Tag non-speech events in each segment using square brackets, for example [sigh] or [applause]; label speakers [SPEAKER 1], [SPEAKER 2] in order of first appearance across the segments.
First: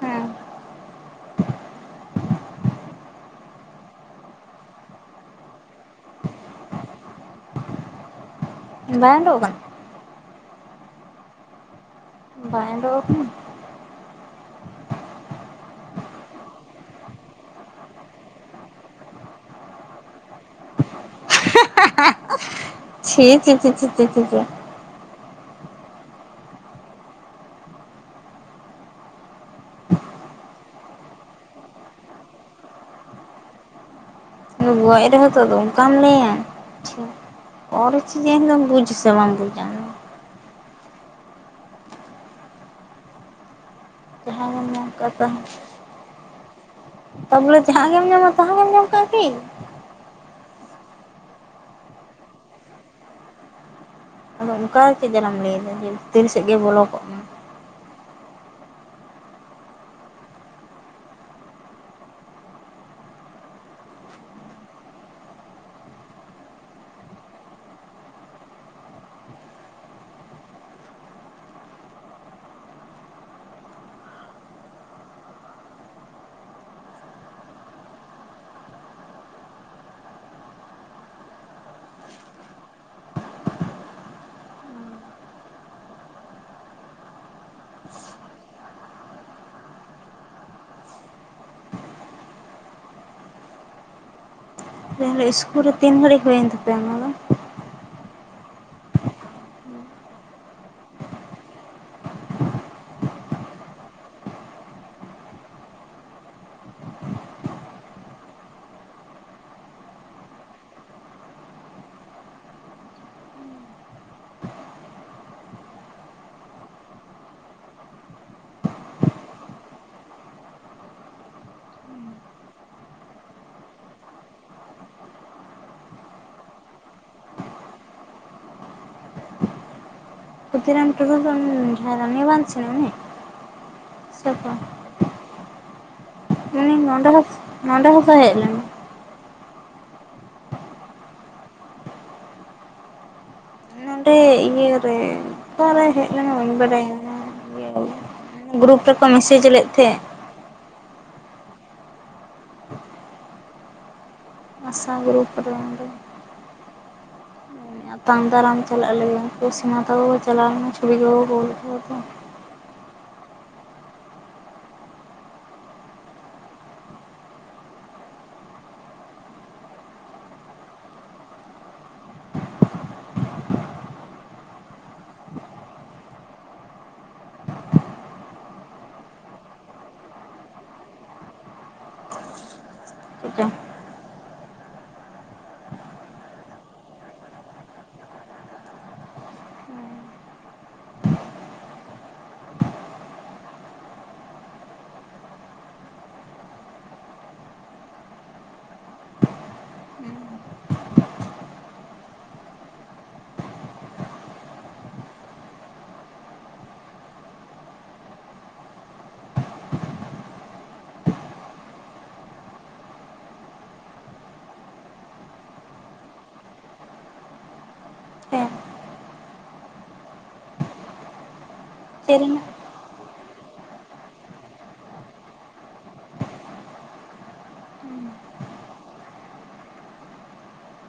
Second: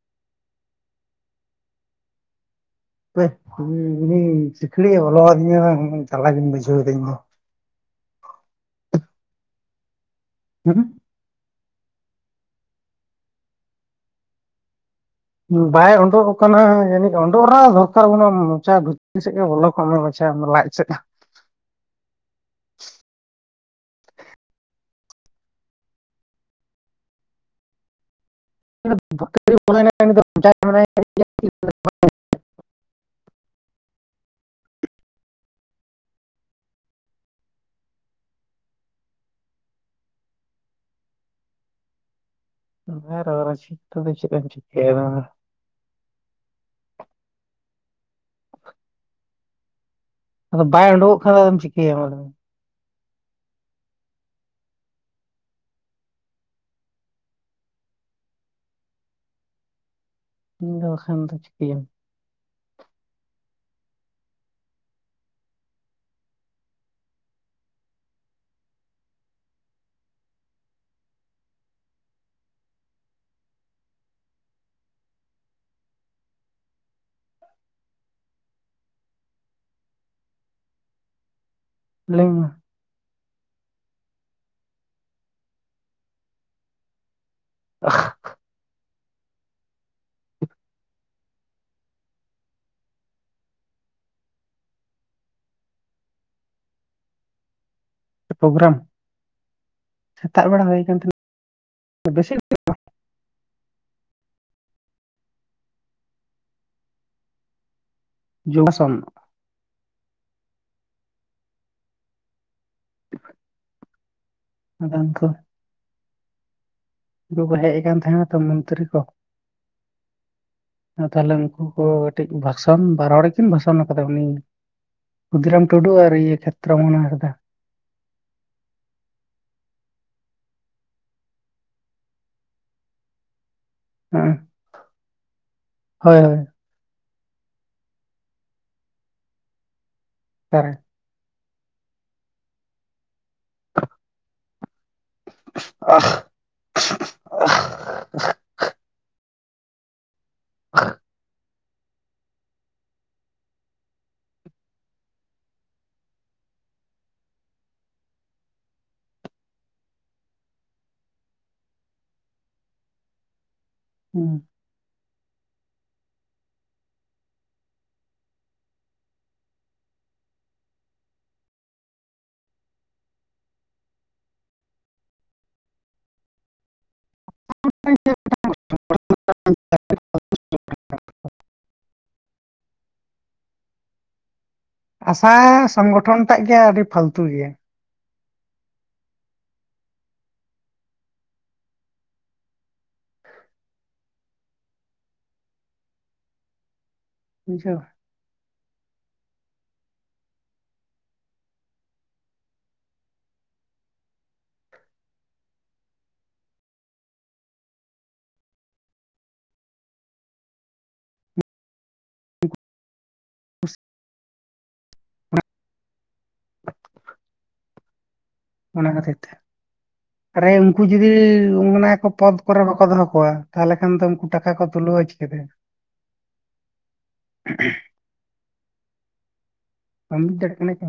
[SPEAKER 1] ᱦᱮᱸ
[SPEAKER 2] ᱦᱟᱯᱮ ᱩᱱᱤ ᱥᱤᱠᱲᱤᱡ ᱵᱚᱞᱚ ᱟᱹᱫᱤᱧᱟ ᱵᱟᱝ ᱡᱟᱞᱟᱜᱮᱧ ᱵᱩᱡᱷᱟᱹᱣ ᱮᱟᱹᱤᱧ ᱤᱧ ᱫᱚ᱾
[SPEAKER 1] ᱵᱟᱝ ᱚᱰᱚᱠᱚᱜ ᱠᱟᱱᱟ [inaudible]
[SPEAKER 2] ᱦᱚᱢ
[SPEAKER 1] ᱵᱟᱝ ᱚᱰᱚᱠᱚᱜ ᱠᱟᱱᱟ
[SPEAKER 2] ᱵᱟᱭ ᱩᱰᱚᱜ ᱠᱟᱱᱟ ᱡᱟᱹᱱᱤᱡ ᱚᱰᱚᱜ ᱨᱮᱱᱟᱜ ᱫᱚᱨᱠᱟᱨ ᱵᱟᱹᱱᱩᱜ ᱢᱚᱪᱟ ᱜᱛᱤ ᱥᱮᱫ ᱜᱮ ᱵᱚᱞᱚ ᱠᱚᱜ ᱢᱮᱼᱼ ᱟᱪᱪᱷᱟ ᱞᱟᱡ ᱥᱮᱫ
[SPEAKER 1] ᱪᱷᱤ ᱪᱷᱤ ᱪᱷᱤ ᱪᱷᱤ ᱪᱷᱤ
[SPEAKER 2] [unintelligible]
[SPEAKER 1] ᱜᱚᱡ ᱨᱮᱦᱚᱸ ᱛᱚ ᱚᱱᱠᱟᱢ ᱞᱟᱹᱭᱟ ᱪᱷᱤᱼᱼ ᱚᱞᱪᱤᱠᱤ ᱫᱚᱢ ᱵᱩᱡ ᱟᱥᱮ ᱵᱟᱝ ᱵᱩᱡᱟ᱾
[SPEAKER 2] ᱟᱨ ᱚᱨᱩᱪᱷᱤ ᱠᱟᱛᱮᱛ ᱫᱚ ᱪᱮᱫᱼᱼ
[SPEAKER 1] ᱠᱟᱛᱟ ᱛᱟᱵᱚᱞᱤ ᱡᱟᱦᱟᱸ ᱜᱮᱢ ᱧᱟᱢᱟ ᱛᱟᱦᱟ ᱜᱮᱢ ᱡᱚᱢᱠᱟᱭᱟ ᱠᱤ
[SPEAKER 2] ᱟᱫᱚ ᱵᱟᱭ ᱩᱰᱳᱠᱚᱜ ᱠᱷᱟᱱ ᱫᱚᱢ ᱪᱤᱠᱟᱹᱭᱟᱢ ᱟᱫᱚ
[SPEAKER 1] ᱟᱫᱚ ᱚᱱᱠᱟ ᱜᱮᱠᱚ ᱡᱟᱱᱟᱢ ᱞᱟᱹᱭᱮᱫᱟ ᱡᱮ ᱵᱷᱤᱛᱤᱨ ᱥᱮᱫ ᱜᱮ ᱵᱚᱞᱚ ᱠᱚᱜ ᱢᱟ
[SPEAKER 2] ᱟᱫᱚ ᱵᱟᱠᱷᱟᱱ ᱫᱚ ᱪᱤᱠᱟᱹᱭᱟᱢ, ᱞᱟᱹᱭ ᱢᱮ [unintelligible]
[SPEAKER 1] ᱤᱧ ᱞᱟᱹᱭᱮᱜ-ᱟ ᱤᱥᱠᱩᱞ ᱨᱮ ᱛᱤᱱ ᱜᱷᱟᱹᱲᱤᱡ ᱦᱩᱭᱮᱱ ᱛᱟᱯᱮᱭᱟ ᱚᱱᱟ ᱫᱚ
[SPEAKER 2] ᱯᱨᱳᱜᱨᱟᱢ ᱥᱮᱛᱟᱜ ᱵᱮᱲᱟ ᱦᱩᱭ ᱟᱠᱟᱱ ᱛᱟᱞᱮ ᱵᱤᱥᱤ [unintelligible] ᱡᱚᱜᱟᱥᱚᱱ ᱟᱫᱷᱟᱱ ᱠᱚ ᱩᱱᱠᱩ ᱠᱚ ᱦᱮᱡ ᱟᱠᱟᱱ ᱛᱟᱦᱮᱸᱱᱟ ᱛᱚ ᱢᱚᱱᱛᱤᱨᱤ ᱠᱚᱼ ᱛᱟᱞᱦᱮ ᱩᱱᱠᱩ ᱠᱚ ᱠᱟᱹᱴᱤᱡ ᱵᱷᱟᱥᱚᱱ ᱵᱟᱨ ᱦᱚᱲ ᱠᱤᱱ ᱵᱷᱟᱥᱚᱱ ᱠᱟᱫᱟ ᱩᱱᱤᱼᱼ ᱠᱷᱩᱫᱷᱤᱨᱟᱢ ᱴᱩᱰᱩ ᱟᱨ ᱤᱭᱟᱹ ᱠᱷᱮᱛᱨᱚ ᱢᱚᱦᱚᱱ ᱦᱟᱸᱥᱫᱟ᱾
[SPEAKER 1] ᱠᱷᱩᱫᱤ ᱨᱟᱢ ᱴᱩᱰᱩ ᱫᱚ ᱡᱟᱦᱟᱸ ᱨᱟᱱᱤ ᱵᱟᱸᱫᱷᱚ ᱥᱮᱱ ᱨᱮᱱ ᱩᱱᱤ? ᱥᱮ
[SPEAKER 2] ᱦᱮᱸ
[SPEAKER 1] ᱚᱠᱚᱭ
[SPEAKER 2] ᱦᱳᱭ ᱦᱳᱭ
[SPEAKER 1] ᱩᱱᱤ ᱱᱚᱰᱮ ᱦᱚᱸ ᱱᱚᱰᱮ ᱦᱚᱸ ᱛᱚᱭ ᱦᱮᱸᱡ ᱞᱮᱱᱟ᱾
[SPEAKER 2] ᱚᱠᱟᱨᱮ?
[SPEAKER 1] ᱱᱚᱸᱰᱮ ᱤᱭᱟᱹᱨᱮ ᱚᱠᱟᱨᱮ ᱦᱮᱡ ᱞᱮᱱᱟ ᱵᱟᱹᱧ ᱵᱟᱰᱟᱭᱟ ᱜᱨᱩᱯ ᱨᱮᱠᱚ ᱢᱮᱥᱮᱡ ᱞᱮᱫ ᱛᱮᱦᱮᱡ
[SPEAKER 2] [unintelligible]
[SPEAKER 1] ᱪᱷᱟ ᱜᱨᱩᱯ ᱠᱚᱨᱮ ᱚᱝᱜᱮ ᱟᱛᱟᱝ ᱫᱟᱨᱟᱢ ᱪᱟᱞᱟᱜ ᱞᱟᱹᱭᱟᱠᱚ ᱚᱥᱤᱢᱟ ᱛᱟᱠᱚ ᱠᱚ ᱪᱟᱞᱟᱣ ᱞᱮᱱᱟ ᱪᱷᱩᱵᱤ ᱠᱚᱠᱚ ᱠᱩᱞ ᱠᱮᱫᱟ ᱛᱚ᱾
[SPEAKER 2] ᱦᱩᱸ [inaudible]
[SPEAKER 1] ᱪᱮᱫᱪᱚᱝ?
[SPEAKER 2] ᱟᱥᱟ ᱥᱚᱝᱜᱚᱴᱷᱚᱱ ᱴᱟᱜ ᱜᱮ ᱟᱹᱰᱤ ᱯᱷᱟᱹᱞᱛᱩ ᱜᱮᱭᱟ᱾ ᱵᱩᱷᱟᱹᱣ
[SPEAKER 1] ᱦᱮᱸ
[SPEAKER 2] ᱚᱱᱟ ᱠᱷᱟᱹᱛᱤᱨ ᱛᱮ ᱟᱨᱮ ᱩᱱᱠᱩ ᱡᱩᱫᱤ ᱚᱱᱟ ᱠᱚ
[SPEAKER 1] ᱪᱮᱫ
[SPEAKER 2] ᱯᱚᱫ
[SPEAKER 1] ᱨᱮᱱᱟᱜ
[SPEAKER 2] ᱠᱚᱨᱮ ᱵᱟᱠᱚ ᱫᱚᱦᱚ ᱠᱚᱣᱟ ᱛᱟᱞᱦᱮ ᱠᱷᱟᱱ ᱫᱚ ᱩᱱᱠᱩ ᱴᱟᱠᱟ ᱠᱚ ᱛᱩᱞᱟᱹᱣ ᱪᱤᱠᱟᱹ ᱛᱮ? ᱵᱟᱹᱧ ᱵᱩᱡ ᱫᱟᱲᱮᱭᱟᱜ ᱠᱟᱱᱟ ᱠᱤ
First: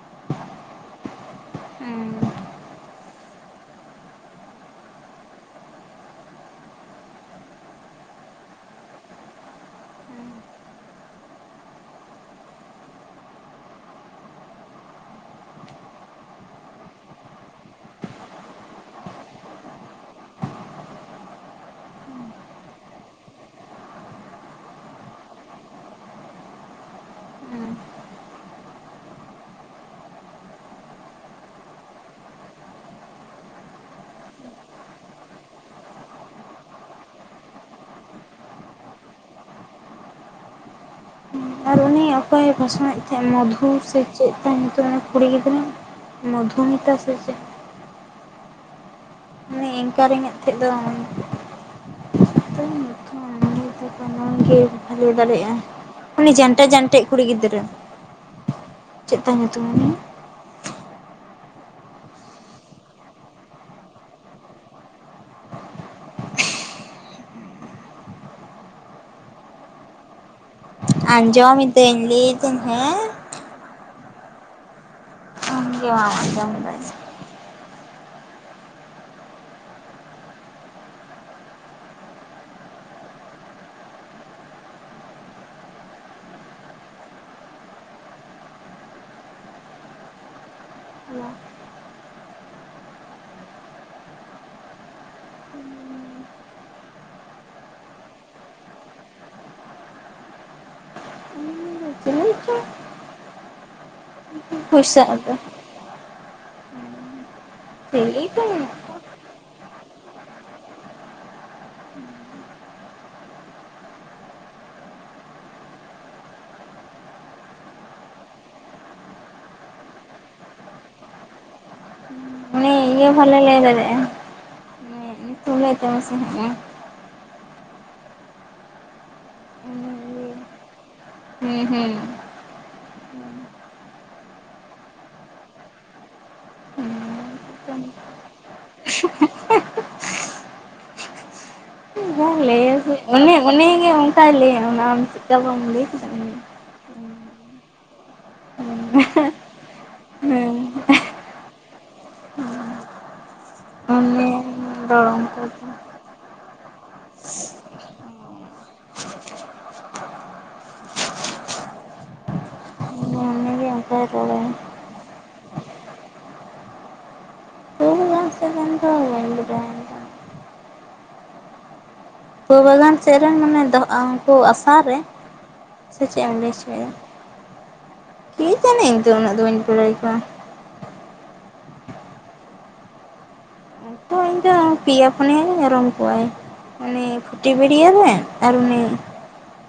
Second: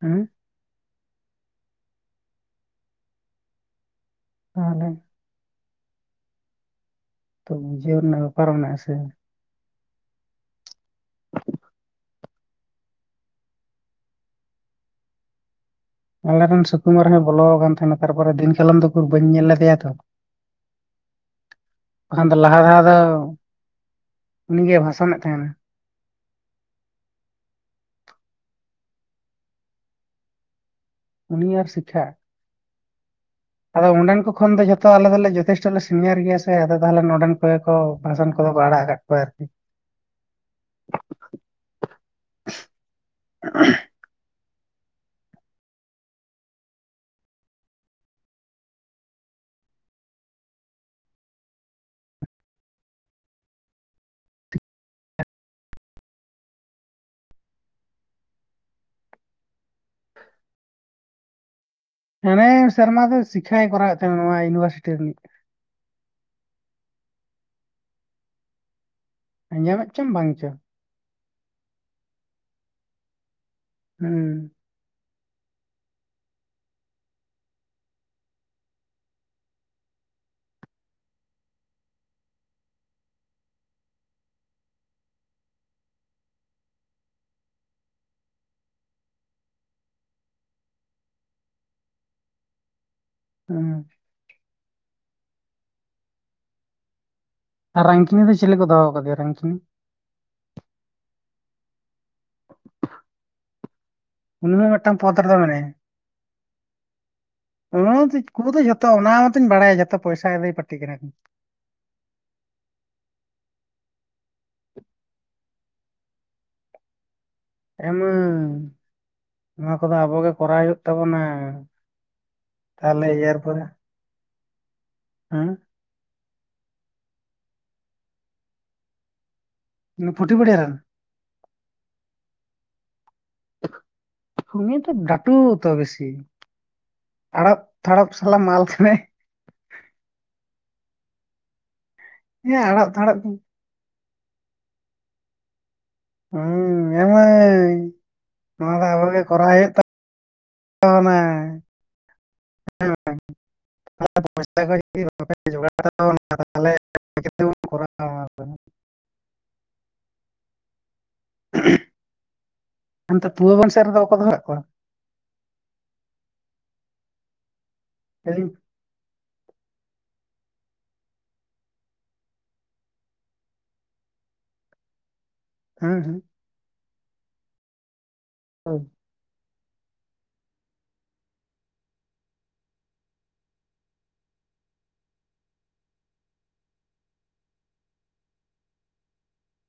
[SPEAKER 2] ᱦᱩᱸ ᱛᱟᱦᱚᱞᱮ ᱛᱚ ᱵᱩᱡᱷᱟᱣ ᱨᱮᱱᱟᱜ ᱵᱮᱯᱟᱨ ᱨᱮᱱᱟᱜ ᱵᱮᱯᱟᱨ ᱢᱮᱱᱟᱜ ᱟ ᱥᱮ ᱟᱞᱮ ᱨᱮᱱ ᱥᱩᱠᱩᱢᱟᱨ ᱦᱚᱸᱭ ᱵᱚᱞᱚᱣᱟ ᱟᱠᱟᱱ ᱛᱟᱦᱮᱸᱱᱟ ᱛᱟᱨᱯᱚᱨᱮ ᱫᱤᱱ ᱠᱟᱞᱚᱢ ᱫᱚ ᱩᱠᱩᱨ ᱵᱟᱹᱧ ᱧᱮᱞ ᱞᱮᱫᱮᱭᱟ ᱛᱚ᱾ ᱵᱟᱠᱷᱟᱱ ᱫᱚ ᱞᱟᱦᱟ ᱫᱷᱟᱣ ᱫᱚ ᱩᱱᱤᱜᱮᱭ ᱵᱷᱟᱥᱚᱱᱮᱫ ᱛᱟᱦᱮᱸᱱᱟ᱾
[SPEAKER 1] ᱩᱸ
[SPEAKER 2] ᱩᱱᱤ ᱟᱨ ᱥᱤᱠᱷᱟ᱾ ᱟᱫᱚ ᱚᱸᱰᱮᱱ ᱠᱚ ᱠᱷᱚᱱ ᱫᱚ ᱡᱚᱛᱚ ᱟᱞᱮ ᱫᱚᱞᱮ ᱡᱚᱛᱷᱮᱥᱴᱚ ᱞᱮ ᱥᱤᱱᱤᱭᱟᱨ ᱜᱮᱭᱟ ᱥᱮ ᱟᱫᱚ ᱛᱟᱦᱚᱞᱮ ᱱᱚᱰᱮᱱ ᱠᱚᱜᱮ ᱠᱚ ᱵᱷᱟᱥᱚᱱ ᱠᱚᱫᱚ ᱠᱚ ᱟᱲᱟᱜ ᱟᱠᱟᱫ ᱯᱟᱨᱠᱤ
[SPEAKER 1] ᱟᱨ ᱩᱱᱤ ᱚᱠᱚᱭᱮ ᱯᱟᱥᱚᱱᱮᱫ ᱛᱟᱦᱮᱸᱫ ᱢᱚᱫᱷᱩ ᱥᱮ ᱪᱮᱫ ᱛᱟᱭ ᱧᱩᱛᱩᱢ ᱩᱱᱤ ᱠᱩᱲᱤ ᱜᱤᱫᱽᱨᱟᱹ ᱢᱫᱷᱩᱢᱤᱛᱟ ᱥᱮ ᱪᱮᱫ? ᱩᱱᱤ ᱮᱝᱠᱟᱨᱤᱧ ᱮᱫ ᱛᱮᱦᱮᱸᱫ ᱫᱚ ᱥ ᱜᱮ ᱵᱷᱟᱹᱮ [unintelligible] ᱫᱟᱲᱮᱭᱟᱜᱼᱟ ᱩᱱᱤ ᱡᱟᱱᱴᱟ ᱡᱟᱱᱴᱮᱡ ᱠᱩᱲᱤ ᱜᱤᱫᱽᱨᱟᱹ ᱪᱮᱜ ᱛᱟᱭ ᱧᱩᱛᱩᱢ ᱩᱱᱤ?
[SPEAKER 2] ᱮᱱᱮ ᱥᱮᱨᱢᱟ ᱫᱚ ᱥᱤᱠᱷᱟᱭ ᱠᱚᱨᱟᱣ ᱮᱫ ᱛᱟᱦᱮᱱᱟ ᱱᱚᱣᱟ ᱤᱭᱩᱱᱤᱵᱷᱟᱨᱥᱤᱴᱤ ᱨᱤᱱᱤᱡ᱾ ᱟᱸᱡᱚᱢᱮᱜ ᱪᱚᱢ ᱵᱟᱝ ᱪᱚ?
[SPEAKER 1] ᱟᱸᱡᱚ ᱢᱤᱫᱟᱹᱧ ᱞᱟᱹᱭ ᱫᱟᱹᱧ ᱦᱮᱸ᱾
[SPEAKER 2] ᱦᱩᱸ
[SPEAKER 1] ᱫᱷᱠ ᱜᱮ ᱫᱷᱚᱱᱚᱵᱟᱭ [unintelligible]
[SPEAKER 2] ᱦᱩᱸ ᱟᱨ ᱨᱟᱱᱠᱷᱤᱱᱤ ᱫᱚ ᱪᱤᱞᱤ ᱠᱚ ᱫᱚᱦᱚᱮ ᱠᱟᱫᱮᱭᱟ ᱨᱟᱱᱠᱤᱱᱤ?
[SPEAKER 1] ᱪᱤᱞᱤ ᱪᱚ
[SPEAKER 2] ᱩᱱᱤ ᱦᱚᱸ ᱢᱮᱜᱴᱟᱝ
[SPEAKER 1] ᱯᱩᱭᱥᱟᱹ
[SPEAKER 2] ᱯᱚᱫ
[SPEAKER 1] ᱟᱫᱚ
[SPEAKER 2] ᱨᱮᱫᱚ ᱢᱮᱱᱟᱭᱟ᱾ ᱚᱱᱟ ᱫᱤ
[SPEAKER 1] ᱪᱤᱞᱤ
[SPEAKER 2] ᱠᱩ
[SPEAKER 1] ᱠᱚ
[SPEAKER 2] ᱫᱚ
[SPEAKER 1] ᱢᱮᱱᱟᱜ
[SPEAKER 2] ᱡᱷᱚᱛᱚ
[SPEAKER 1] ᱠᱚᱣᱟ
[SPEAKER 2] ᱚᱱᱟ ᱦᱚᱸᱚᱛᱚᱧ ᱵᱟᱲᱟᱭᱟ ᱡᱚᱛᱚ ᱯᱚᱭᱥ ᱟᱹᱫᱚᱭ ᱯᱟᱹᱴᱤ ᱠᱟᱱᱟᱤᱱ [inaudible] ᱮ ᱢᱟᱹᱭ ᱱᱚᱣᱟ ᱠᱚᱫᱚ ᱟᱵᱚ ᱜᱮ ᱠᱚᱨᱟᱣ ᱦᱩᱭᱩᱜ ᱛᱟᱵᱚᱱᱟ᱾
[SPEAKER 1] ᱩᱱᱤ
[SPEAKER 2] ᱛᱟᱦᱚᱞᱮ
[SPEAKER 1] ᱤᱭᱟᱹ ᱮ
[SPEAKER 2] ᱤᱭᱟᱹᱨ
[SPEAKER 1] ᱵᱷᱞᱮ ᱞᱟᱹᱭ
[SPEAKER 2] ᱯᱚᱨᱮ
[SPEAKER 1] ᱫᱟᱨᱮ ᱟ
[SPEAKER 2] ᱦᱮᱸ
[SPEAKER 1] ᱛᱩᱞᱟᱹᱭ ᱪ ᱢᱮ ᱥᱮᱮ ᱦᱮ [unintelligible]
[SPEAKER 2] ᱤᱱᱤ ᱯᱷᱩᱴᱤ ᱯᱤᱰᱟᱹ ᱨᱮᱮ?
[SPEAKER 1] ᱦᱩᱸ ᱦᱩᱸ
[SPEAKER 2] ᱩᱱᱤ ᱛᱚ ᱰᱟᱴᱩ ᱛᱚ ᱵᱤᱥᱤ ᱟᱲᱚᱯ ᱛᱷᱟᱲᱚᱯ ᱥᱟᱞᱟᱜ ᱢᱟᱞ ᱠᱟᱱᱟᱭ ᱦᱮᱸ ᱟᱲᱟᱜ ᱛᱟᱲᱟᱜ ᱠᱚ
[SPEAKER 1] ᱚᱱᱮ ᱩᱱᱤ ᱜᱮ ᱚᱱᱠᱟᱭ ᱞᱟᱹᱭ ᱟᱢ ᱪᱮᱫ ᱠᱟ ᱵᱟᱢ ᱞᱟᱹᱭ ᱠᱮᱫᱟ ᱩᱱᱤ
[SPEAKER 2] ᱦᱩᱸ ᱮᱢ ᱢᱟᱹᱭ ᱱᱚᱣᱟ ᱫᱚ ᱟᱵᱚᱜᱮ ᱠᱚᱨᱟᱣᱮᱫ
[SPEAKER 1] ᱦᱮᱸ
[SPEAKER 2] ᱛᱟᱵᱚᱱᱟ
[SPEAKER 1] ᱩᱱᱤ ᱨᱚᱲ
[SPEAKER 2] [unintelligible]
[SPEAKER 1] ᱚᱱᱠᱟ ᱜᱮ
[SPEAKER 2] ᱛᱟᱵᱚᱱᱟ ᱛᱟᱦᱚᱞᱮ ᱪᱤᱠᱟᱹᱛᱮᱵᱚᱱ ᱠᱚᱨᱟᱣᱟ ᱦᱟᱱᱛᱮ
[SPEAKER 1] ᱩᱱᱤ ᱜᱮ
[SPEAKER 2] ᱯᱩᱣᱟᱹᱵᱚᱝ ᱥᱮᱜ ᱨᱮᱫᱚ
[SPEAKER 1] ᱚᱱᱠᱟᱭ
[SPEAKER 2] ᱵᱟᱠᱚ ᱫᱚᱦᱚᱜ
[SPEAKER 1] ᱨᱚᱲᱟ
[SPEAKER 2] ᱠᱚᱣᱟ᱾
[SPEAKER 1] ᱦᱩᱲᱩ ᱵᱟᱜᱟᱱ ᱥᱮᱫ
[SPEAKER 2] [inaudible]
[SPEAKER 1] ᱨᱮᱱ ᱫᱚ ᱵᱟᱹᱧ ᱵᱟᱰᱟᱭᱟ ᱵᱟᱞᱟᱱ ᱥᱮᱜ ᱨᱮᱱ ᱢᱟᱱᱮ ᱫᱚᱜᱼᱟᱸ ᱩᱝᱠᱩ ᱟᱥᱟᱨ ᱨᱮ,
[SPEAKER 2] ᱦᱮᱸ
[SPEAKER 1] ᱥᱮ
[SPEAKER 2] ᱦᱮᱸ
[SPEAKER 1] ᱪᱮᱜ ᱮᱢ ᱞᱟᱹᱭ ᱦᱚᱪᱚᱭᱫᱟ? ᱠᱮ
[SPEAKER 2] ᱦᱳᱭ
[SPEAKER 1] ᱡᱟᱱᱤ ᱤᱧᱫᱚ ᱩᱱᱟᱹᱜ ᱫᱚ ᱵᱟᱹᱧ ᱯᱩᱞᱟᱹᱭ ᱠᱚᱣᱟ᱾ ᱛᱚ ᱤᱧ ᱫᱚ ᱯᱮᱭᱟ ᱯᱤᱭᱟ ᱜᱮᱧ ᱩᱨᱩᱢ ᱠᱚᱣᱟ ᱩᱱᱤ ᱯᱷᱩᱴᱤᱵᱤᱲᱭᱟᱹ ᱨᱮᱱ ᱟᱨ ᱩᱱᱤ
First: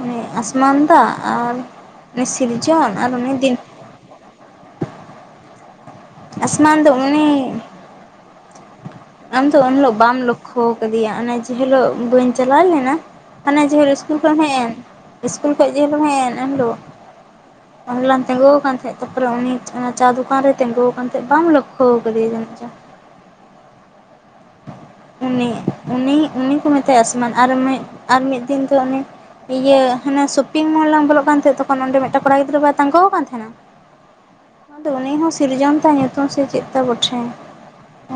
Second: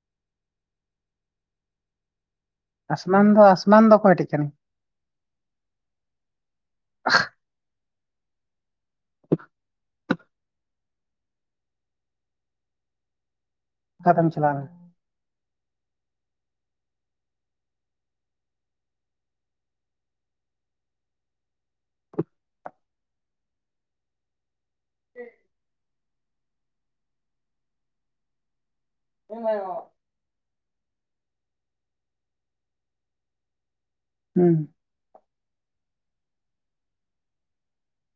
[SPEAKER 1] ᱩᱱᱤ ᱟᱥᱢᱟᱱᱫᱟ ᱟᱨ ᱩᱱᱤ ᱥᱤᱨᱡᱚᱱ ᱟᱨ ᱩᱱᱤ ᱫᱤᱱ
[SPEAKER 2] ᱢᱟᱱᱫᱚ ᱠᱚᱭᱴᱤ ᱠᱟᱱᱤ?
[SPEAKER 1] ᱟᱥᱢᱟᱱ ᱫᱚ ᱩᱱᱤ ᱟᱢ ᱫᱚ ᱩᱱ ᱦᱤᱞᱳᱜ ᱵᱟᱢ ᱞᱚᱠᱠᱷᱚᱣ ᱠᱟᱫᱮᱭᱟ ᱚᱱᱮ ᱡᱮ ᱦᱤᱞᱳᱜ ᱵᱟᱹᱧ ᱪᱟᱞᱟᱣ ᱞᱮᱱᱟ? ᱦᱟᱱᱮ ᱡᱮ ᱦᱮᱞᱳᱜ ᱥᱠᱩᱞ
[SPEAKER 2] ᱚᱠᱟᱛᱮᱢ
[SPEAKER 1] ᱠᱷᱚᱡ ᱮᱢ ᱦᱮᱡ
[SPEAKER 2] ᱪᱟᱞᱟᱣ
[SPEAKER 1] ᱮᱱ ᱥᱠᱩᱞ ᱠᱷᱚᱡ ᱡᱮ ᱦᱮᱞᱳᱜ ᱮᱢ ᱦᱮᱡ ᱮᱱ ᱮᱱᱦ ᱦᱤᱞᱳᱜ᱾ ᱚᱱᱮ ᱞᱟᱝ ᱛᱤᱸᱜᱩᱣ ᱠᱟᱱ ᱛᱟᱦᱮᱸᱜ ᱛᱟᱯᱚᱨᱮ ᱩᱱᱤ ᱚᱱᱟ ᱪᱟ ᱫᱚᱠᱟᱱ ᱨᱮᱭ ᱛᱤᱸᱜᱩᱣ ᱠᱟᱱ ᱛᱟᱦᱮᱸᱜ ᱵᱟᱢ ᱞᱚᱠᱠᱷᱚᱣ ᱠᱟᱫᱮᱭᱟ ᱡᱟᱹᱱᱤᱡ ᱪᱚ᱾ ᱩᱱᱤ ᱩᱱᱤ ᱩᱱᱤ ᱠᱚ ᱢᱮᱛᱟᱭᱟ ᱥᱢᱟᱱ ᱟᱨ ᱢᱤᱜ ᱟᱨ ᱢᱤᱫ ᱫᱤᱱ ᱫᱚ ᱩᱱᱤ
[SPEAKER 2] ᱞᱮᱱᱟ
[SPEAKER 1] ᱤᱭᱟᱹ ᱦᱟᱱᱮ ᱥᱚᱯᱤᱝ ᱢᱚᱞ ᱞᱟᱝ ᱵᱚᱞᱚᱜ ᱠᱟᱱ ᱛᱟᱦᱮᱸᱜ ᱛᱚᱠᱷᱚᱱ ᱚᱸᱰᱮ ᱢᱤᱫᱴᱟᱝ ᱠᱚᱲᱟ ᱜᱤᱫᱽᱨᱟᱹ ᱵᱟᱭ ᱛᱟᱸᱜᱩᱣ ᱠᱟᱱ ᱛᱟᱦᱮᱸᱱᱟ?
[SPEAKER 2] ᱦᱩᱸ
[SPEAKER 1] ᱟᱫᱚ ᱩᱱᱤ ᱦᱚᱸ ᱥᱤᱨᱡᱚᱱ ᱛᱟᱭᱟ ᱧᱩᱛᱩᱢ ᱥᱮ ᱪᱮᱫᱛᱟᱭ ᱵᱚᱴᱷᱮ᱾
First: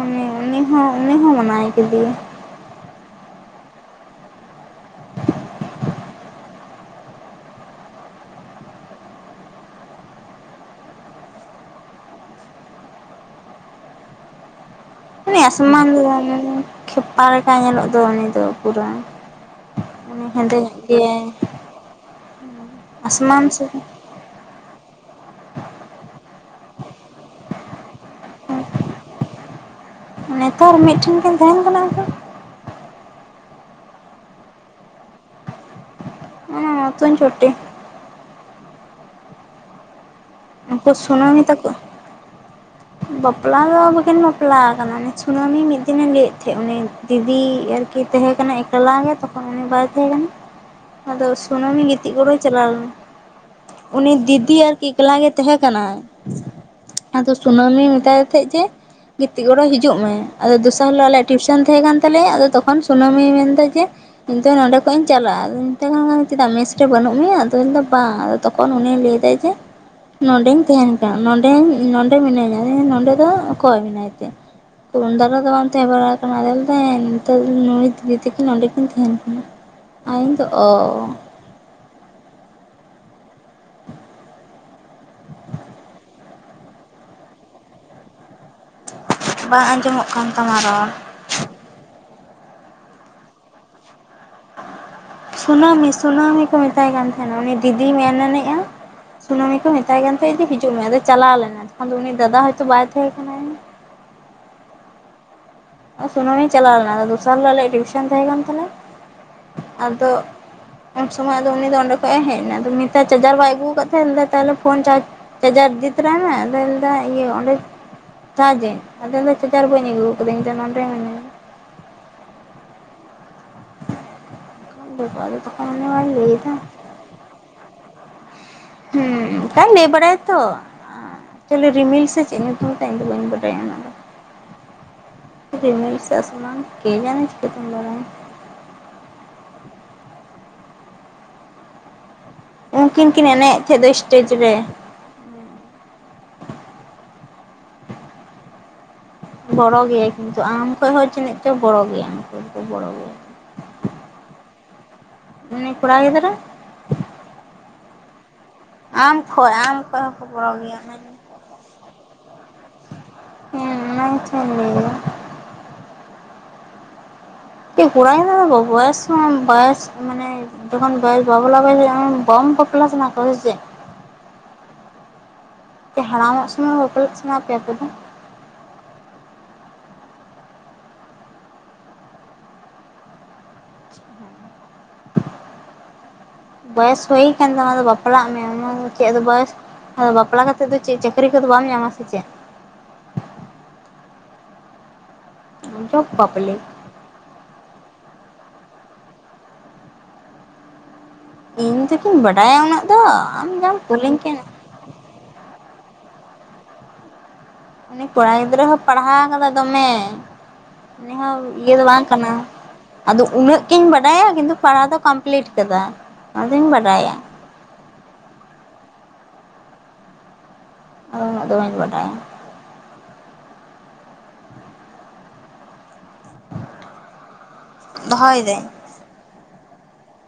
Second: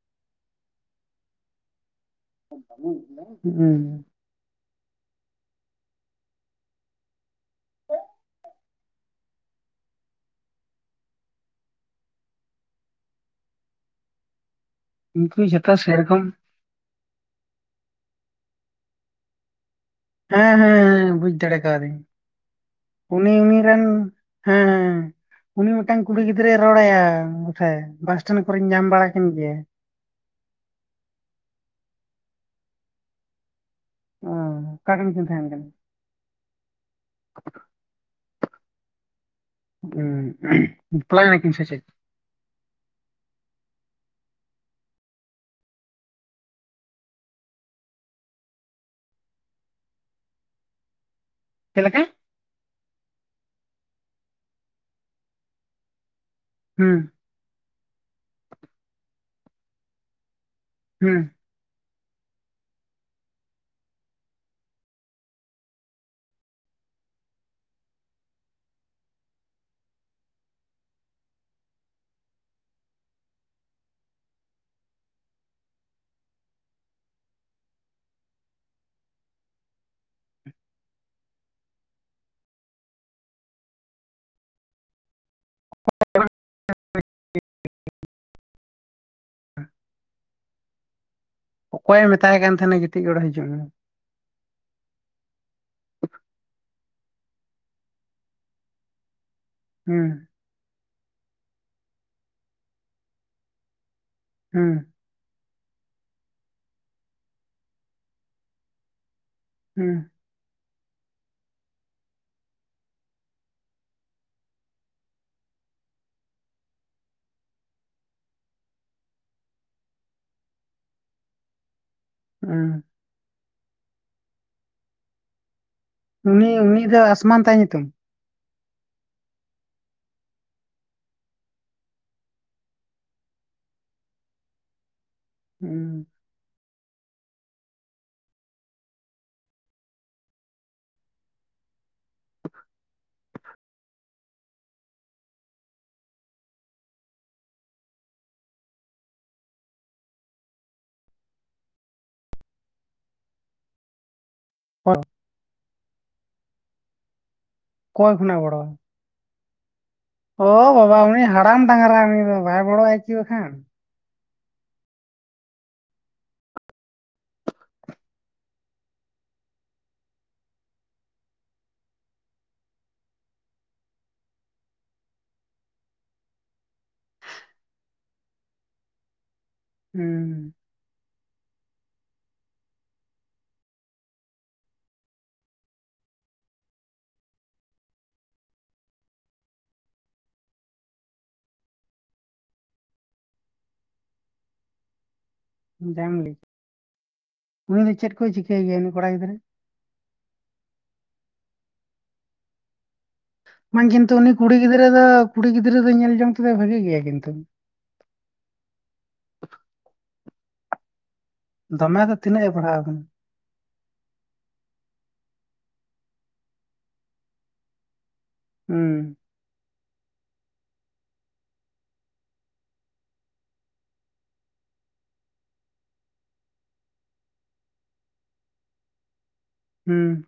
[SPEAKER 1] ᱩᱱᱤ ᱩᱱᱤ ᱦᱚᱸ ᱩᱱᱤ ᱦᱚᱸ ᱢᱱᱟᱭ ᱠᱮᱫᱮᱭᱟ᱾
[SPEAKER 2] ᱩᱸ
[SPEAKER 1] ᱩᱱᱤ
[SPEAKER 2] ᱩᱱᱠᱩ ᱡᱷᱚᱛᱚ
[SPEAKER 1] ᱟᱥᱢᱟᱱ ᱫᱚ
[SPEAKER 2] ᱥᱮᱨᱚᱠᱚᱢ
[SPEAKER 1] ᱠᱷᱮᱯᱟ ᱞᱮᱠᱟ ᱧᱮᱞᱚᱜ ᱫᱚ ᱩᱱᱤ ᱫᱚ ᱯᱩᱨᱟᱹ᱾ ᱩᱱᱤ
[SPEAKER 2] ᱦᱮᱸ
[SPEAKER 1] ᱦᱮᱸᱫᱮ
[SPEAKER 2] ᱦᱮᱸ
[SPEAKER 1] ᱧᱚᱜ
[SPEAKER 2] ᱦᱮᱸ
[SPEAKER 1] ᱜᱮᱭᱟᱭ
[SPEAKER 2] ᱵᱩᱡ ᱫᱟᱲᱮ ᱠᱟᱣᱫᱤᱧ ᱩᱱᱤ
[SPEAKER 1] ᱟᱥᱢᱟᱱ
[SPEAKER 2] ᱩᱱᱤ
[SPEAKER 1] ᱥᱮ
[SPEAKER 2] ᱨᱮᱱ ᱦᱮᱸ ᱦᱮᱸ ᱦᱮᱸ ᱩᱱᱤ ᱢᱤᱫᱴᱟᱝ ᱠᱩᱲᱤ ᱜᱤᱫᱽᱨᱟᱹᱭ ᱨᱚᱲᱟᱭᱟ ᱵᱚᱴᱷᱮ ᱵᱟᱥ ᱥᱴᱮᱱᱰ ᱠᱚᱨᱮᱧ ᱧᱟᱢ ᱵᱟᱲᱟ ᱠᱤᱱ ᱜᱮᱭᱟ᱾
[SPEAKER 1] ᱱᱮᱛᱟᱨ ᱢᱤᱫᱴᱷᱮᱱ ᱠᱤᱱ ᱛᱟᱦᱮᱱ ᱠᱟᱱᱟ ᱩᱱᱠᱤᱱ᱾
[SPEAKER 2] ᱚᱸ ᱚᱠᱟᱴᱷᱮᱱ ᱠᱤᱱ ᱛᱟᱦᱮᱱ ᱠᱟᱱᱟ?
[SPEAKER 1] [unintelligible] ᱪᱷᱴᱴᱤ ᱩᱱᱠᱩ
[SPEAKER 2] ᱦᱩᱸ ᱵᱟᱯᱞᱟᱭ
[SPEAKER 1] ᱥᱩᱱᱟᱹᱢᱤ
[SPEAKER 2] ᱠᱤᱱ ᱥᱮ
[SPEAKER 1] ᱛᱟᱠᱚ
[SPEAKER 2] ᱪᱮᱜ?
[SPEAKER 1] ᱵᱟᱯᱞᱟ ᱫᱚ ᱵᱟᱠᱤᱱ ᱵᱟᱯᱞᱟᱣ ᱠᱟᱱᱟ ᱩᱱᱤ ᱥᱩᱱᱟᱹᱢᱤ ᱢᱤᱫ ᱫᱤᱱᱮ ᱞᱟᱹᱭᱮᱜ ᱛᱟᱦᱮᱸᱜ ᱩᱱᱤ ᱫᱤᱫᱤ ᱟᱨᱠᱤ ᱛᱟᱦᱮᱸ ᱠᱟᱱᱟ ᱮᱠᱞᱟ ᱜᱮ ᱛᱚᱠᱷᱚᱱ ᱩᱱᱤ ᱵᱟᱭ ᱛᱟᱦᱮᱸ ᱠᱟᱱᱟ ᱟᱫᱚ ᱥᱩᱱᱟᱹᱢᱤ
[SPEAKER 2] ᱪᱮᱫ ᱞᱮᱠᱟ?
[SPEAKER 1] ᱜᱤᱛᱤᱜ ᱜᱚᱲᱚᱣ ᱪᱟᱞᱟᱣ ᱞᱮᱱᱟ᱾ ᱩᱱᱤ ᱫᱤᱫᱤ ᱟᱨᱠᱤ ᱮᱠᱞᱟ ᱜᱮ ᱛᱟᱦᱮᱸ ᱠᱟᱱᱟᱭ᱾
[SPEAKER 2] ᱦᱩᱸ
[SPEAKER 1] ᱟᱫᱚ ᱥᱩᱱᱟᱹᱢᱤ ᱢᱮᱛᱟᱭ ᱫᱤ ᱛᱟᱦᱮᱸᱜ ᱡᱮ ᱜᱤᱛᱤᱜ ᱜᱚᱲᱚ ᱦᱤᱡᱩᱜ ᱢᱮ, ᱟᱫᱚ ᱫᱚᱥᱟᱨ ᱦᱤᱞᱟᱹᱜ ᱟᱞᱮᱭᱟᱜ
[SPEAKER 2] ᱦᱩᱸ
[SPEAKER 1] ᱴᱤᱭᱩᱥ ᱥᱚᱱ ᱛᱟᱦᱮᱸ ᱠᱟᱱ ᱛᱟᱞᱮᱭᱟ ᱟᱫᱚ ᱛᱚᱠᱷᱚᱱ ᱥᱩᱱᱟᱹᱢᱤ ᱢᱮᱱ ᱫᱟ ᱡᱮ ᱤᱧᱫᱚ ᱱᱚᱸᱰᱮ ᱠᱷᱚᱡ ᱤᱧ ᱪᱟᱞᱟᱜᱼᱟ ᱟᱫᱚ [unintelligible] ᱪᱮᱫᱟᱜ ᱢᱮᱥ ᱨᱮ ᱵᱟᱹᱱᱩᱜ ᱢᱮᱭᱟ ᱟᱫᱚ ᱞᱟᱹᱭᱫᱟ ᱵᱟᱝ᱾ ᱛᱚᱠᱷᱚᱱ ᱩᱱᱤᱭ ᱞᱟᱹᱭᱫᱟᱭ ᱡᱮ, ᱱᱚᱸᱰᱮᱧ ᱛᱟᱦᱮᱱ ᱠᱟᱱᱟ, ᱱᱚᱰᱮᱧ ᱱᱚ ᱰᱮ ᱢᱤᱱᱟᱹᱧᱟ [unintelligible] ᱱᱚᱸᱰᱮ ᱫᱚ ᱚᱠᱚᱭ ᱢᱮᱱᱟᱭ ᱛᱮ? ᱛᱩᱱ ᱫᱟᱨᱟ ᱫᱚ ᱵᱟᱝ ᱛᱟᱦᱮᱸ ᱵᱟᱲᱟ ᱠᱟᱱᱟ ᱟᱫᱚ ᱞᱟᱹᱭᱫᱟ ᱦᱮᱸ ᱱᱤᱛᱟᱨ ᱱᱩᱭ ᱫᱤᱫᱤ ᱛᱮᱠᱤᱱ ᱚᱸᱰᱮ ᱠᱤᱱ ᱛᱟᱦᱮᱱ ᱠᱟᱱᱟ᱾ ᱟ ᱤᱧ ᱛᱚ ᱚ
[SPEAKER 2] [unintelligible]
[SPEAKER 1] ᱵᱟᱝ ᱟᱸᱡᱚᱢᱚᱜ ᱠᱟᱱ ᱛᱟᱢᱟ ᱨᱚᱲ᱾
[SPEAKER 2] ᱚᱠᱚᱭᱮ ᱢᱮᱛᱟᱭ ᱠᱟᱱ ᱛᱟᱦᱮᱱᱟ ᱠᱟᱹᱤᱛᱤᱡ ᱜᱚᱲᱚᱜ ᱦᱤᱡᱩᱜ ᱢᱮ?
[SPEAKER 1] ᱥᱱᱟᱹᱢᱤ ᱥᱩᱱᱟᱹᱢᱤ ᱠᱚ ᱢᱮᱛᱟᱭ ᱠᱟᱱ ᱛᱟᱦᱮᱱᱟ ᱩᱱᱤ ᱫᱤᱫᱤᱭ ᱢᱮᱱ ᱟᱱᱮᱜᱼᱟ ᱥᱱᱟᱹᱢᱤ ᱠᱚ ᱢᱮᱛᱟᱭ ᱠᱟᱱ
[SPEAKER 2] ᱦᱩᱸ
[SPEAKER 1] ᱛᱟᱦᱮᱸᱜ ᱡᱮ ᱦᱤᱡᱩᱜ ᱢᱮ ᱟᱫᱚ ᱪᱟᱞᱟᱣ ᱞᱮᱱᱟ, ᱛᱚᱠᱷᱚᱱ ᱩᱱᱤ ᱫᱟᱫᱟ ᱦᱚᱭᱛᱳ ᱵᱟᱭ ᱛᱟᱦᱮᱸ ᱠᱟᱱᱟᱭ᱾
[SPEAKER 2] ᱦᱩᱸ
[SPEAKER 1] ᱥᱩᱱᱟᱹᱢᱤᱭ ᱪᱟᱞᱟᱣ ᱞᱮᱱᱟ ᱟᱫᱚ ᱫᱚᱥᱟᱨ ᱦᱤᱞᱳᱜ ᱟᱞᱮᱭᱟᱜ ᱴᱤᱭᱩᱥᱚᱱ ᱛᱟᱦᱮᱸ ᱠᱟᱱ ᱛᱟᱞᱮ᱾ ᱟᱫᱚ
[SPEAKER 2] ᱦᱩᱸ
[SPEAKER 1] ᱩᱱ ᱥᱚᱢᱚᱭ ᱟᱫᱚ ᱩᱱᱤ ᱫᱚ ᱚᱸᱰᱮ ᱠᱷᱚᱱᱚᱡ ᱮ ᱦᱮᱡ ᱮᱱᱟ ᱟᱫᱚ ᱱᱤᱛᱟ ᱪᱟᱨᱡᱟᱨ ᱵᱟᱭ ᱟᱹᱜᱩᱣᱟ ᱟᱠᱟᱫ ᱛᱟᱦᱮᱸ ᱛᱟᱦᱚᱞᱮ ᱯᱷᱳᱱ ᱪᱟᱨᱡᱽ ᱪᱟᱡᱟᱨ ᱤᱫᱤ ᱛᱟᱨᱟᱭ ᱢᱮ ᱟᱫᱚᱭ ᱢᱮᱱᱫᱟ ᱤᱭᱟᱹ ᱚᱸᱰᱮ ᱪᱟᱡᱤᱝ ᱟᱫᱚ ᱢᱮᱫᱟᱭ ᱪᱟᱡᱟᱨ ᱵᱟᱹᱧ ᱟᱹᱜᱩ ᱟᱠᱟᱫᱟ ᱤᱧ ᱫᱚ ᱱᱚᱸᱰᱮ ᱢᱮᱱᱟᱧᱟᱹ
[SPEAKER 2] ᱦᱮᱸ
[SPEAKER 1] ᱟᱫᱚ [unintelligible] ᱢᱟᱭ
[SPEAKER 2] ᱩᱱᱤ
[SPEAKER 1] ᱞᱟᱹᱭᱫᱟ
[SPEAKER 2] ᱩᱱᱤ ᱫᱚ ᱟᱥᱢᱟᱱ ᱛᱟᱭ ᱧᱩᱛᱩᱢ?
[SPEAKER 1] ᱦᱩᱸ ᱚᱸᱠᱟᱭ ᱞᱮᱵᱟᱨᱟᱭ ᱛᱚ ᱪᱤᱞᱤ ᱨᱤᱢᱤᱞ ᱥᱮ ᱪᱮᱫ ᱧᱩᱛᱩᱢ ᱛᱟᱭ ᱤᱧ ᱫᱚ ᱵᱟᱹᱧ ᱵᱟᱰᱟᱭᱟ ᱩᱱᱟᱹᱜ ᱫᱚ ᱨᱤᱢᱤᱞ
[SPEAKER 2] ᱦᱩᱸ
[SPEAKER 1] ᱥᱮ ᱟᱥᱢᱟᱱ ᱠᱮ ᱡᱟᱱᱮ ᱪᱤᱠᱟᱹᱛᱮᱢ ᱵᱟᱲᱟᱭᱟ᱾ ᱩᱱᱠᱤᱱ ᱠᱤᱱ ᱮᱱᱮᱡ ᱛᱷᱮᱡ ᱫᱚ ᱥᱴᱮᱡᱽ ᱨᱮ ᱵᱚᱲᱚ ᱜᱮᱭᱟ ᱠᱤᱱᱛᱩ ᱟᱢ ᱠᱷᱚᱡ ᱦᱚᱸ ᱡᱟᱹᱱᱤᱡ ᱪᱚ ᱵᱚᱲᱚ ᱜᱮᱭᱟ ᱩᱱᱠᱩ ᱫᱚᱠᱚ ᱵᱚᱲᱚ ᱜᱮᱭᱟ᱾
[SPEAKER 2] [unintelligible]
[SPEAKER 1] ᱩᱱᱤ ᱠᱚᱲᱟ ᱜᱤᱫᱽᱨᱟᱹ᱾
[SPEAKER 2] ᱚᱠᱚᱭ ᱠᱷᱚᱱᱟᱜ ᱮ ᱵᱚᱲᱚ ᱟᱭ?
[SPEAKER 1] ᱟᱢ ᱠᱷᱚᱡ ᱟᱢ ᱠᱷᱚᱡ
[SPEAKER 2] ᱚ ᱵᱟᱵᱟ ᱩᱱᱤ ᱦᱟᱲᱟᱢ ᱰᱟᱝᱨᱟ ᱩᱱᱤ ᱫᱚ ᱵᱟᱭ ᱵᱚᱞᱚᱜᱼᱟ ᱪᱮᱫ ᱵᱟᱠᱷᱟᱱ?
[SPEAKER 1] ᱚᱱᱟ ᱜᱮᱛᱚᱧ ᱞᱟᱹᱭ ᱫᱟ᱾ ᱛᱮ ᱠᱚᱲᱟ [unintelligible] ᱵᱚᱭᱚᱥ ᱦᱚᱸ ᱵᱚᱭᱚᱥ ᱢᱟᱱᱮ ᱛᱚᱠᱷᱚᱱ [unintelligible] ᱵᱟᱢ ᱠᱚᱯᱞᱟ ᱥᱟᱱᱟ ᱠᱚᱣᱟ ᱥᱮ ᱪᱮᱫ? ᱪᱮ ᱦᱟᱲᱟᱢᱚᱜ ᱥᱚᱢᱚᱭ ᱵᱟᱯᱞᱟ ᱥᱟᱱᱟ ᱯᱮᱭᱟ ᱟᱯᱮ ᱫᱚ?
[SPEAKER 2] ᱦᱩᱸ
[SPEAKER 1] [unintelligible] ᱵᱚᱭᱚᱥ ᱦᱩᱭ ᱟᱠᱟᱱ ᱛᱟᱢ ᱚᱱᱟᱫᱚ ᱵᱟᱯᱞᱟᱜ ᱢᱮ ᱚᱱᱟ ᱪᱮᱫ ᱫᱚ ᱵᱚᱭᱮᱥ ᱟᱫᱚ ᱵᱟᱯᱞᱟ ᱠᱟᱛᱮᱫ ᱫᱚ ᱪᱮᱫ ᱪᱟᱹᱠᱨᱤ ᱠᱚᱫᱚ ᱵᱟᱢ ᱧᱟᱢᱟ ᱥᱮ ᱪᱮᱫ? ᱡᱚᱵ
[SPEAKER 2] ᱡᱟᱢ ᱞᱤ
[SPEAKER 1] ᱵᱟᱯᱞᱮ
[SPEAKER 2] ᱩᱱᱤ ᱫᱚ ᱪᱮᱫ ᱠᱚᱭ ᱪᱤᱠᱟᱹᱭ ᱜᱮᱭᱟ ᱩᱱᱤ ᱠᱚᱲᱟ ᱜᱤᱫᱽᱨᱟᱹ?
[SPEAKER 1] ᱤᱧ ᱫᱚᱠᱤᱱ ᱵᱟᱰᱟᱭᱟ ᱩᱱᱟᱹᱜ ᱛᱚ ᱟᱢ ᱫᱚ
[SPEAKER 2] ᱵᱟᱝ ᱠᱤᱱᱛᱩ ᱩᱱᱤ ᱠᱩᱲᱤ ᱜᱤᱫᱽᱨᱟᱹ ᱫᱚ ᱠᱩᱲᱤ ᱜᱤᱫᱽᱨᱟᱹ ᱫᱚ ᱧᱮᱞ ᱡᱚᱝ ᱛᱮᱫᱚ ᱵᱷᱟᱹᱜᱤ ᱜᱮᱭᱟ ᱠᱤᱱᱛᱩ
[SPEAKER 1] ᱩᱱᱤ ᱠᱚᱲᱟ ᱜᱤᱫᱽᱨᱟᱹ ᱦᱚᱸ ᱯᱟᱲᱦᱟᱣ ᱠᱟᱫᱟ ᱫᱚᱢᱮ ᱩᱱᱤ ᱦᱚᱸ ᱤᱭᱟ. ᱫᱚ
[SPEAKER 2] ᱫᱚᱢᱮ
[SPEAKER 1] ᱵᱟᱝ ᱠᱟᱱᱟ
[SPEAKER 2] ᱛᱤᱱᱟᱹᱜ ᱮ ᱯᱟᱲᱦᱟᱣ ᱟᱠᱟᱱᱟ᱾
[SPEAKER 1] ᱟᱫᱚ ᱩᱱᱟᱹᱜ ᱠᱤᱧ ᱵᱟᱰᱟᱭᱟ ᱠᱤᱱᱛᱩ ᱯᱟᱲᱦᱟᱣ ᱫᱚ ᱠᱚᱢᱯᱞᱤᱴ ᱠᱟᱫᱟᱭ ᱚᱱᱟᱫᱚᱧ ᱵᱟᱰᱟᱭᱟ᱾
[SPEAKER 2] ᱦᱩᱸ
[SPEAKER 1] [unintelligible] ᱩᱱᱟᱹᱜ ᱫᱚ ᱵᱟ. ᱧ ᱵᱟᱰᱟᱭᱟ᱾ ᱫᱚᱦᱚᱭ ᱫᱟᱹᱧ᱾
[SPEAKER 2] ᱦᱮᱸ